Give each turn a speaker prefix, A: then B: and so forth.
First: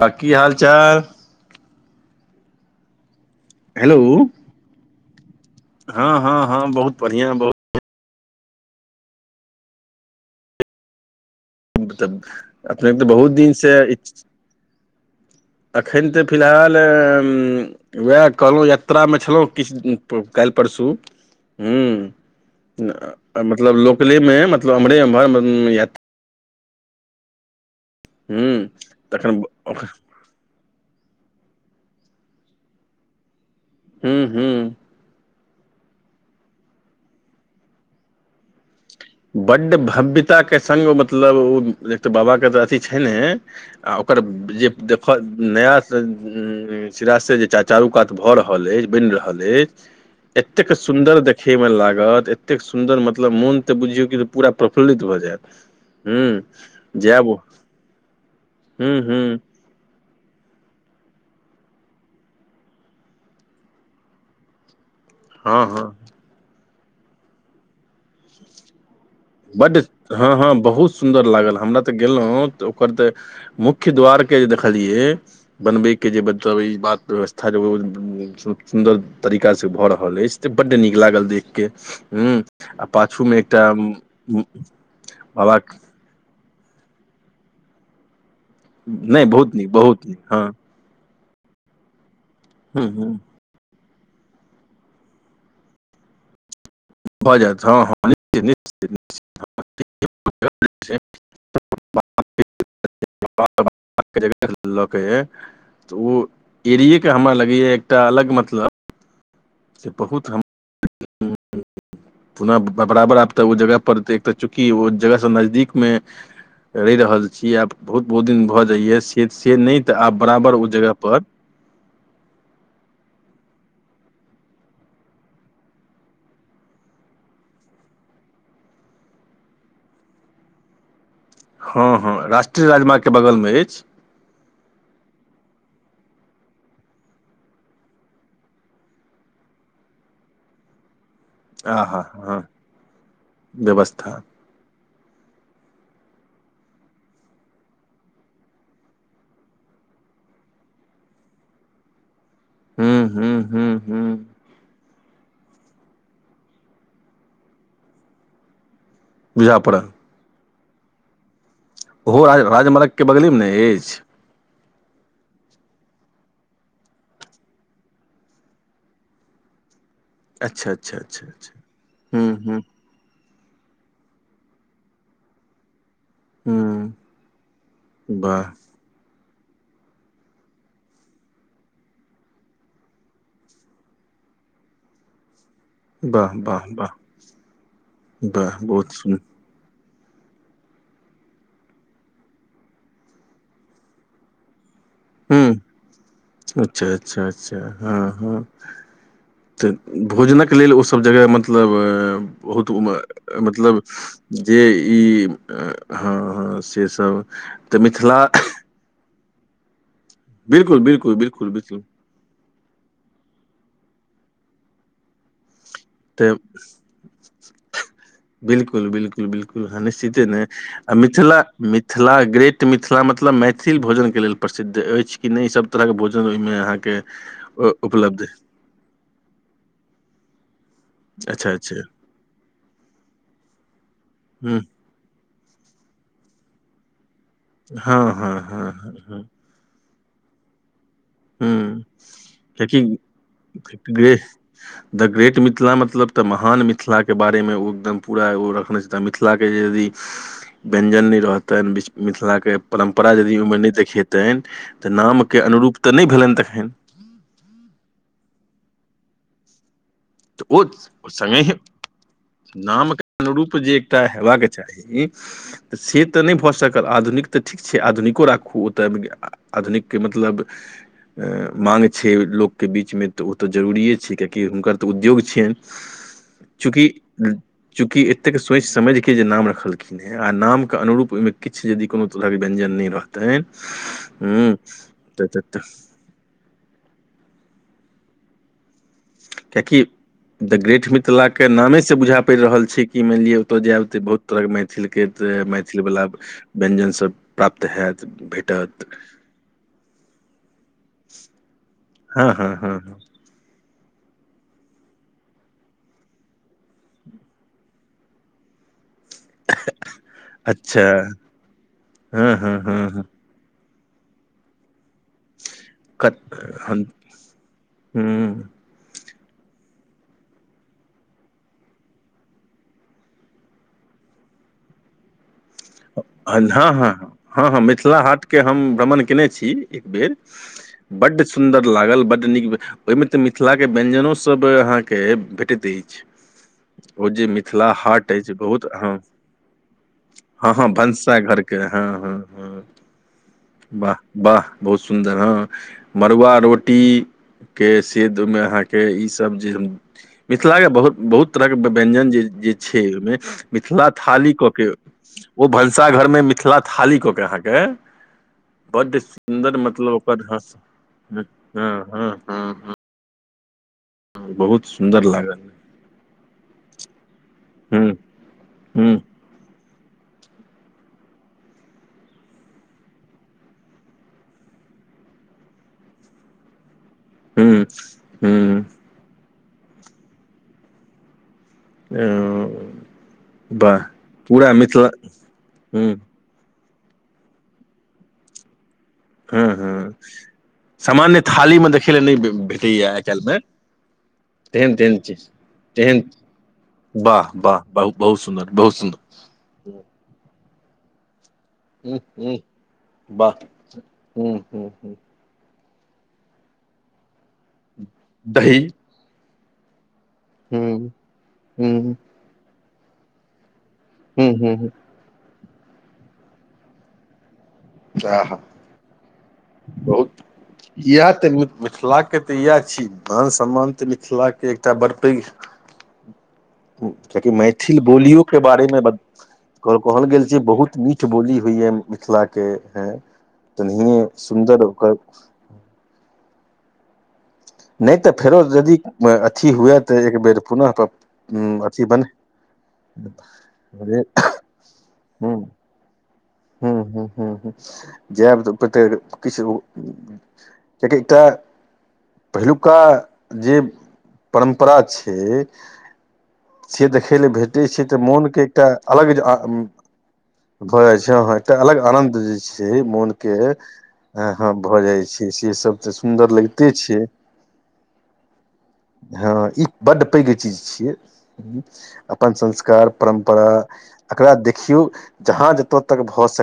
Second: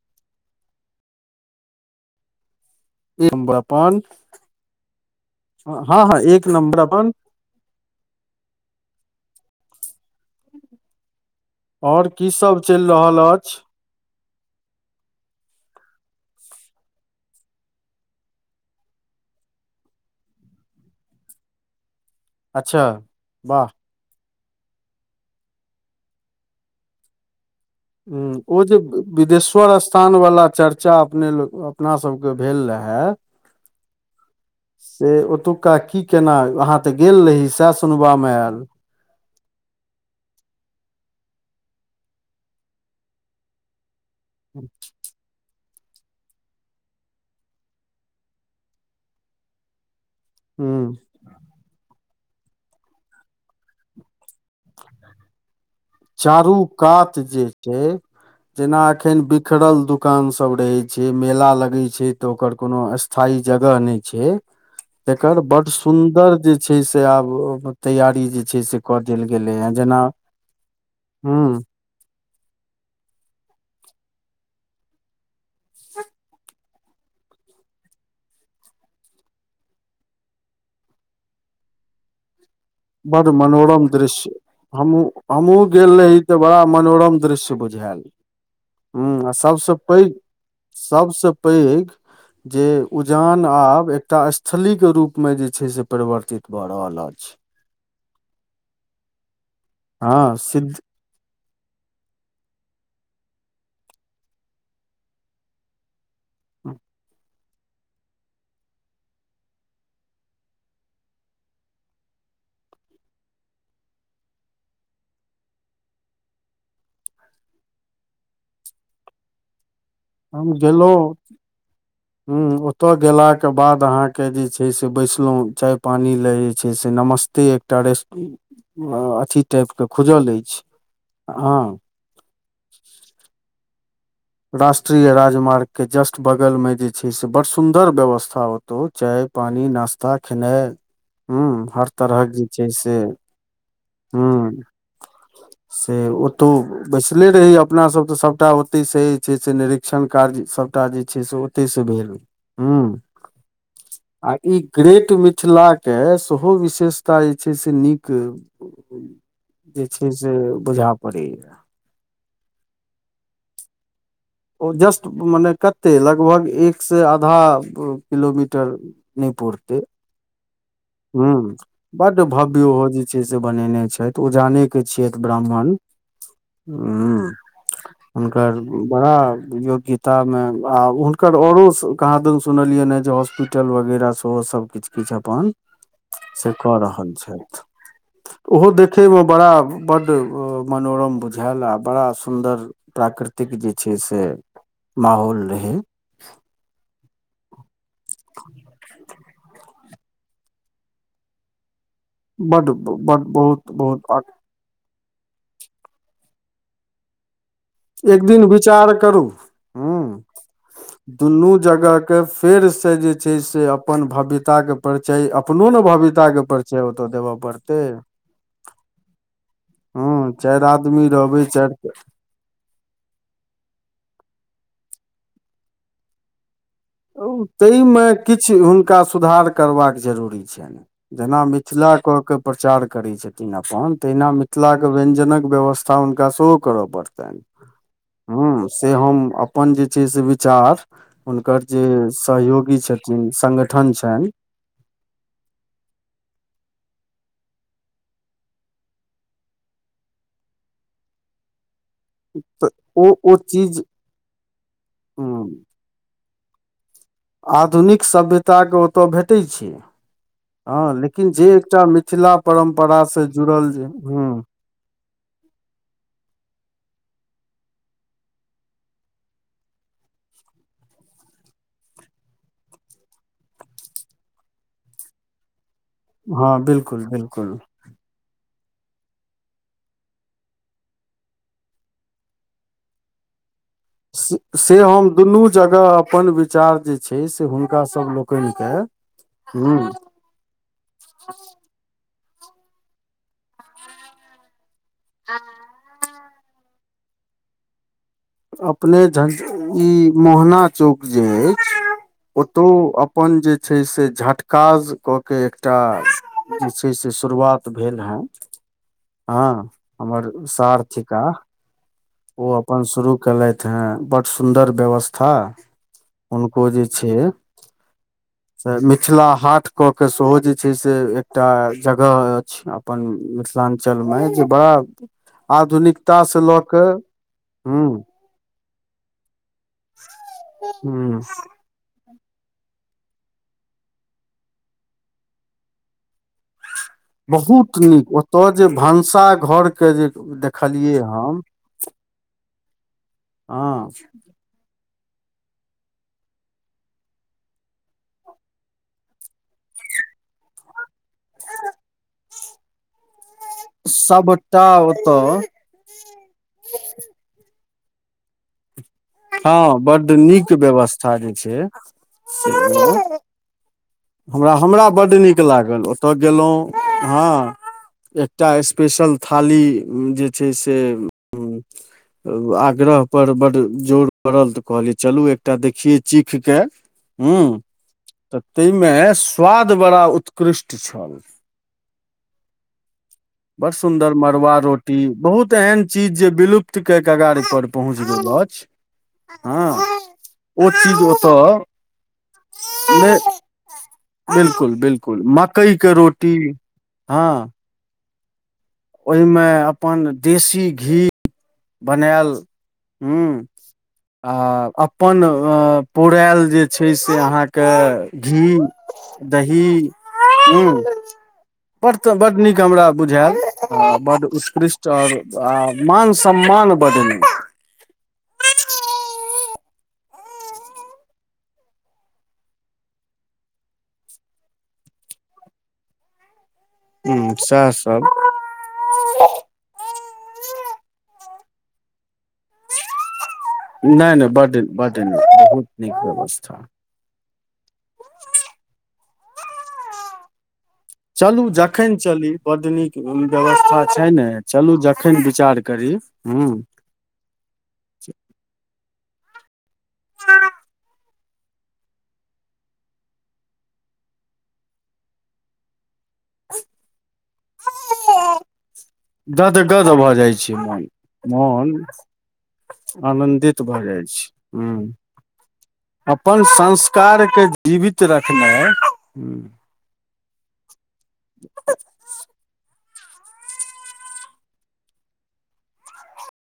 A: त कि हाल चाल
B: ई [unintelligible]
A: हेलौ
B: हँ हँ एक नंबर
A: बहुत
B: अपन
A: बढ़िआँ
B: और
A: मलब
B: की सब चलि
A: अपनेके तऽ
B: रहल
A: बहुत
B: अछि
A: दिनसँ [unintelligible] एखन तऽ फिलहाल एम उएह कहलहुँ यात्रामे छलहुँ किछु काल्हि परसू हू
B: अच्छा वाह ह
A: मतलब लोकलेमे मतलब एम्हरे एम्हर
B: ह ओ
A: हूँ
B: जे
A: तखन
B: बिदेश्वर
A: ब-
B: स्थान वाला चर्च बच्चा अपने ल अपना सबके भेल रहां
A: हू हू
B: से ओतुक्का की केना अहाँ तऽ गेल रही सएह सुनबामे आयल
A: बड्ड भव्यताके सङ्ग मतलब ओ एक तऽ बाबाके तऽ अथि छै ने आ ओकर जे देखऽ नया स सिरासे जे चा चारू कात भऽ रहल अछि बैन रहल अछि ऐतेक
B: ह
A: सुंदर देखे में लागत ऐतेक सुन्दर मतलब मोन तऽ बुझियौ कि त पूरा प्रफुल्लित भऽ जायत हूँ
B: चारू कात
A: जायब
B: जे छै जेना
A: हूँ
B: एखन
A: हूँ
B: बिखरल दुख कान सब रहे छै मेला लगे छै तऽ ओकर कोनो स्थायी जगह नहि छै
A: [inaudible] [inaudible]
B: एकर
A: हँ
B: बड
A: हँ
B: सुन्दर जे छै से आब तैयारी जे छै से कऽ देल गेलै हँ
A: बड्ड
B: जेना
A: हँ हँ बहुत सुन्दर लागल
B: हूं
A: हमरा तऽ गेलहुँ तऽ ओकर तऽ मुख्य द्वार के जे देखलियै बनबयके जे मतलब ई बात व्यवस्था ओ सु सुन्दर तरीकाँ भऽ रहल अछि त बड्डे नीक लागल देख के हू
B: बड़ मनोरम दृश्य हम
A: बाबा
B: हमहु गेल रही तऽ बड़ा मनोरम दृश्य बुझायल ह
A: नहि
B: आ
A: बहुत
B: सबस
A: नीक बहुत
B: पैघ
A: नीक हँ
B: सभसँ पैघ जे
A: हूँ हूँ
B: उजान आब एकटा अस छलली के रूप मे जे छै से परिवर्तित भऽ रहल अछि
A: भऽ जायत हँ हँ निश्चित
B: हँ सिद्ध
A: [unintelligible] [unintelligible] ज लऽकै तऽ ओ [unintelligible] ऐरिए के हमरा लगैय एकटा अलग मतलब से बहुत हम [unintelligible] पुः बराबर आब तऽ ओ जगह पर तऽ चूँकि ओ जगहसँ नजदीकमे रहि रहल छी आब बहुत बहुत दिन भऽ जाइए से से नहि तऽ आब बराबर ओ जगहपर
B: हू ओतऽ गेलाके बाद अहाँके जे छै से बैसलहुँ चाय पानि लए जे छै से नमस्ते टैरेस अथी टाइप के खुजल अछि हँ
A: हँ हँ राष्ट्रय राजमार्ग के बगल मे अछि
B: राष्ट्रीय राजमार्गके जस्ट बगलमे जे छै से बड़ सुन्दर व्यवस्था ओते तो चाय पानी नाश्ता खेनाइ
A: [inaudible]
B: हूंम्म
A: आ
B: हर
A: हा
B: तरहक
A: हँ
B: जे छै से
A: व्यवस्था
B: हूंम्म से ओतौ बैसले रहि अपना सब तऽ सबटा ओते से जे छै से निरीक्षण कार्य सभटा जे छै से ओतै से भेल
A: हूँ
B: हूंम्म
A: हूँ हूँ हूँ
B: आ ई ग्रेट मिथिलाके सेहो बिशेषता जे छै से नीक
A: बुझा
B: जे
A: पड़ल
B: छै से बुझा पड़ैय
A: ओहो राज राजमार्गके बगलेमे न अछि
B: ओ जस्ट मने कते लगभग एक से आधा किलोमीटर नहि पुरतै
A: अच्छा अच्छा अच्छा
B: हूंम्म
A: अच्छा
B: बड्ड
A: हूँ हूँ
B: भव्य ओहो जे छै से बनेने छथि ओजाने के छियैथ ब्राह्मण
A: हूँ
B: हूंम्म
A: वाह
B: हुनकर बड़ा योग्यता मे आ हुनकर औरो कहाँ दन सुनलियनि हें जे हॉस्पिटल होस्पीटल वगैरह सेहो सब किछु किछु अपन
A: वाह
B: से
A: वाह
B: कऽ
A: वाह
B: रहल छथि
A: वाह
B: ओहो
A: बहुत सुन
B: देखैमे बड़ा बड्ड मनोरम बुझेल आ बड़ा सुन्दर प्राकृतिक जे छै से माहौल
A: हूँ
B: रहै
A: अच्छा अच्छा अच्छा हँ हँ तऽ भोजनक लेल ओसभ जगह मतलब
B: बड
A: बहुत
B: बड
A: [unintelligible]
B: बहुत
A: मतलब
B: बहुत
A: जे ई हँ हँ से सब
B: एक दिन विचार करू
A: बिलकुल
B: हूंम्म
A: बिलकुल बिलकुल
B: दुनू
A: बिलकुल
B: जगह के फेरसँ जे छै से अपन भव्यताके परिचय अपनो न भव
A: तऽ
B: [unintelligible] के परिचय ओतऽ देबऽ पड़तै
A: बिलकुल बिलकुल बिलकुल हँ निश्चिते ने
B: चारि
A: आ
B: आदमी
A: मिथिला
B: रहबै चारि
A: मिथिला ग्रेट तऽ मिथिला मतलब मैथिल भोजनके लेल प्रसिद्ध अछि कि नहि ई सभ तरहके भोजन ओहिमे अहाँके अ,
B: ताहिमे
A: उपलब्ध अछि
B: किछु हुनका सुधार करबाक जरूरी छनि जेना
A: अच्छा अच्छा
B: मिथिला कऽ के प्रचार करैत छथिन अपन तहिना
A: हँ
B: मिथिला के वयंज्जनक व्यवस्था हुनका सेहो करय परतैन
A: हँ हँ
B: हूंम्म
A: हँ
B: से हम
A: हँ
B: अप पन जे छै से विचार
A: हँ
B: हुनकर जे सहयोगी छथिन संगठन
A: कियाकि
B: छनि
A: द ग्रेट मिथिला मतलब तऽ महान मिथिला के बारे मे ओ एकदम पूरा ओ रखने तऽ मिथिला के यदि व्यंजन नहि रहतनि मिथिलाके
B: तऽ ओ
A: परम्परा
B: ओ
A: यदि ओहिमे नहि
B: चीज
A: देखेतनि तऽ नामके अनुरूप तऽ नहि भेलनि तखैन
B: आधुनिक सभ्यताकेँ ओतय भेटैत छै
A: तऽ ओ
B: हँ लेकिन
A: सङ्गहि
B: जे एकटा मिथिला परम्परँ
A: नामके अनुरूप
B: जुड़ल जे
A: एकटा
B: हूंम्म
A: हेबाक चाही तऽ से तऽ नहि भऽ सकल आधुनिक तऽ ठीक छै आधुनिको राखू ओतय [unintelligible] आधुनिकके मतलब माँग छै लोकके बीचमे तऽ ओ तऽ जरूरिए छै कियेकि हुनकर तऽ उद्योग छियनि
B: हँ
A: चूँकि
B: बिल्कुल बिल्कुल
A: चूँकि एतेक सोचि समझिके जे नाम रखलखीन आ नामके अनुरूप ओहिमे किछु यदि कोनो तरहके व्यञ्जन नहि रहतनि
B: से
A: हूँ
B: से हम
A: तऽ
B: दुनू
A: तऽ- तऽ
B: जगह अपन विचार जे छै से हुनकासभ लोकनिके
A: कियाकि द ग्रेट मिथिलाके नामेसँ बुझा पड़ि रहल छै कि मानि लिअ ओतय जायब तऽ बहुत तरहके मैथिल के तऽ मैथिल वला व्यञ्जन सब प्राप्त होयत भेट
B: अपने झंग ई मोहना चौक जे अछि
A: हँ हँ
B: ओतौ
A: हँ हँ
B: अप पन जे छै से झटकाज कऽ के एकटा जे छै से शुरुआत भेल हेँन
A: [inaudible]
B: हँ हमर सार
A: अच्छा
B: छिका
A: हँ
B: ओ
A: हँ हँ
B: अपन
A: हँ
B: शुरू केलथि है बड सुंदर व्यवस्था हँ
A: कत
B: हुनको
A: हँ
B: जे छै
A: हँ
B: त मिथिला हाट कऽ के सेहो जे छै से एकटा जगह अछि अपन मिथिलांचल में जे बा आधुनिकता से लऽ कऽ हू
A: के हम भ्रमण केने छी एक बेर
B: हूं
A: बड्ड सुन्दर लागल बड्ड नीक ओहिमे तऽ मिथिला के व्यंजनो सब अहाँके भेटैत अछि ओ जे मिथिला
B: बहुत
A: हाट
B: नीक
A: अछि
B: ओतय
A: बहुत
B: जे
A: हँ
B: भनसाघरके जे
A: हँ हँ
B: देखलियै हम
A: भनसाघरके हँ हँ हँ
B: हँ
A: वाह वाह बहुत सुन्दर हँ मड़ुआ रोटी के सीधमे अहाँके इसभ जे हम मिथिलाके बहुत बहुत तरहके व्यञ्जन जे जे छै ओहिमे मिथिला थाली कऽ के
B: तऽ
A: भनसाघरमे मिथिला थाली कऽ के अहाँके बड
B: हँ बड नीक व्यवस्था जे छै
A: हँ हँ हँ हँ,
B: से हमरा
A: बहुत
B: हमरा
A: सुन्दर
B: बड्ड नीक लागल ओतय गेलौ हँ
A: हूँ
B: एकटा
A: हुँ
B: स्पेशल थाली जे छै से आग्रह पर बड्ड जोर पड़ल तऽ कहलियै चलू एकटा देखियै चीखके हू
A: हुँ
B: तऽ
A: हुँ
B: ताहिमे स्वाद बड़ा उत्कृष्ट छल
A: आ
B: बड़ सुन्दर मड़ुआ रोटी बहुत एहन
A: हुँ
B: चीज जे विलुप्त के कगार पर पहुँच गेल अछ
A: हँ हँ
B: चीज
A: सामान्य
B: ओतऽ
A: थालीमे देखै लए नहि भेटैए आइ
B: नहि
A: काल्हिमे तेहन
B: बिल्कुल
A: तेहन चीज
B: बिल्कुल मकई के
A: तेहन
B: रोटी
A: वाह वाह ब बहुत सुन्दर बहुत सुन्दर
B: ओहि मे अपन देशी घी
A: हुँ
B: बनायल
A: हुँ
B: हूं
A: वाह
B: आ
A: हुँ हुँ हुँ
B: अपन अ पौरायल जे छै से आहाँ के घी
A: दही
B: दही हूं
A: हुँ
B: बड
A: हुँ
B: त बड नीक हमरा बुझैल बड
A: हुँ हुँ
B: उतकृष्ट त आब मान सम्मान बढ़ले कै
A: आहा बहुत इएह तऽ मिथिला के तऽ इएह छी मान सम्मान तऽ मिथिला के एकटा बड़ पैघ ओ कियाकि
B: हूं सएह
A: मैथिल
B: सब
A: बोलियो के बारेमे ब कहल गेल छै बहुत मीठ बोली होइए मिथिला के ए
B: नहि नहि बड्ड बडनीक बहुत नीक व्यवस्था
A: नहि तऽ फेरो यदि अथी हुए तऽ एक बेर पुनः
B: चलू
A: अथी
B: जखन
A: बन
B: चली बड नीक व्यवस्था
A: ह
B: छै ने चलू जखन विचार करी हूं
A: हू हू हू ह जायब तऽ प्रतर के किछ [unintelligible] का एकटा [unintelligible] पहिलुका जे परम्परा छै से देखै लए भेटै छै तऽ मोन के एकटा अलग
B: गदगद भऽ जाइ छै मोन
A: भऽ जाय
B: मोन
A: मोनके
B: आनन्दित भऽ जाइ छै
A: हँ
B: हू
A: भऽ जाइ छै से सब तऽ सुन्दर
B: अपन
A: लगिते छै
B: संस्कार के जीवित रखनाइ ह
A: हँ ई बड पैघ चीज छियै अपन संस्कार परम्परा एकरा देखियौ जहाँ जत तक भ सक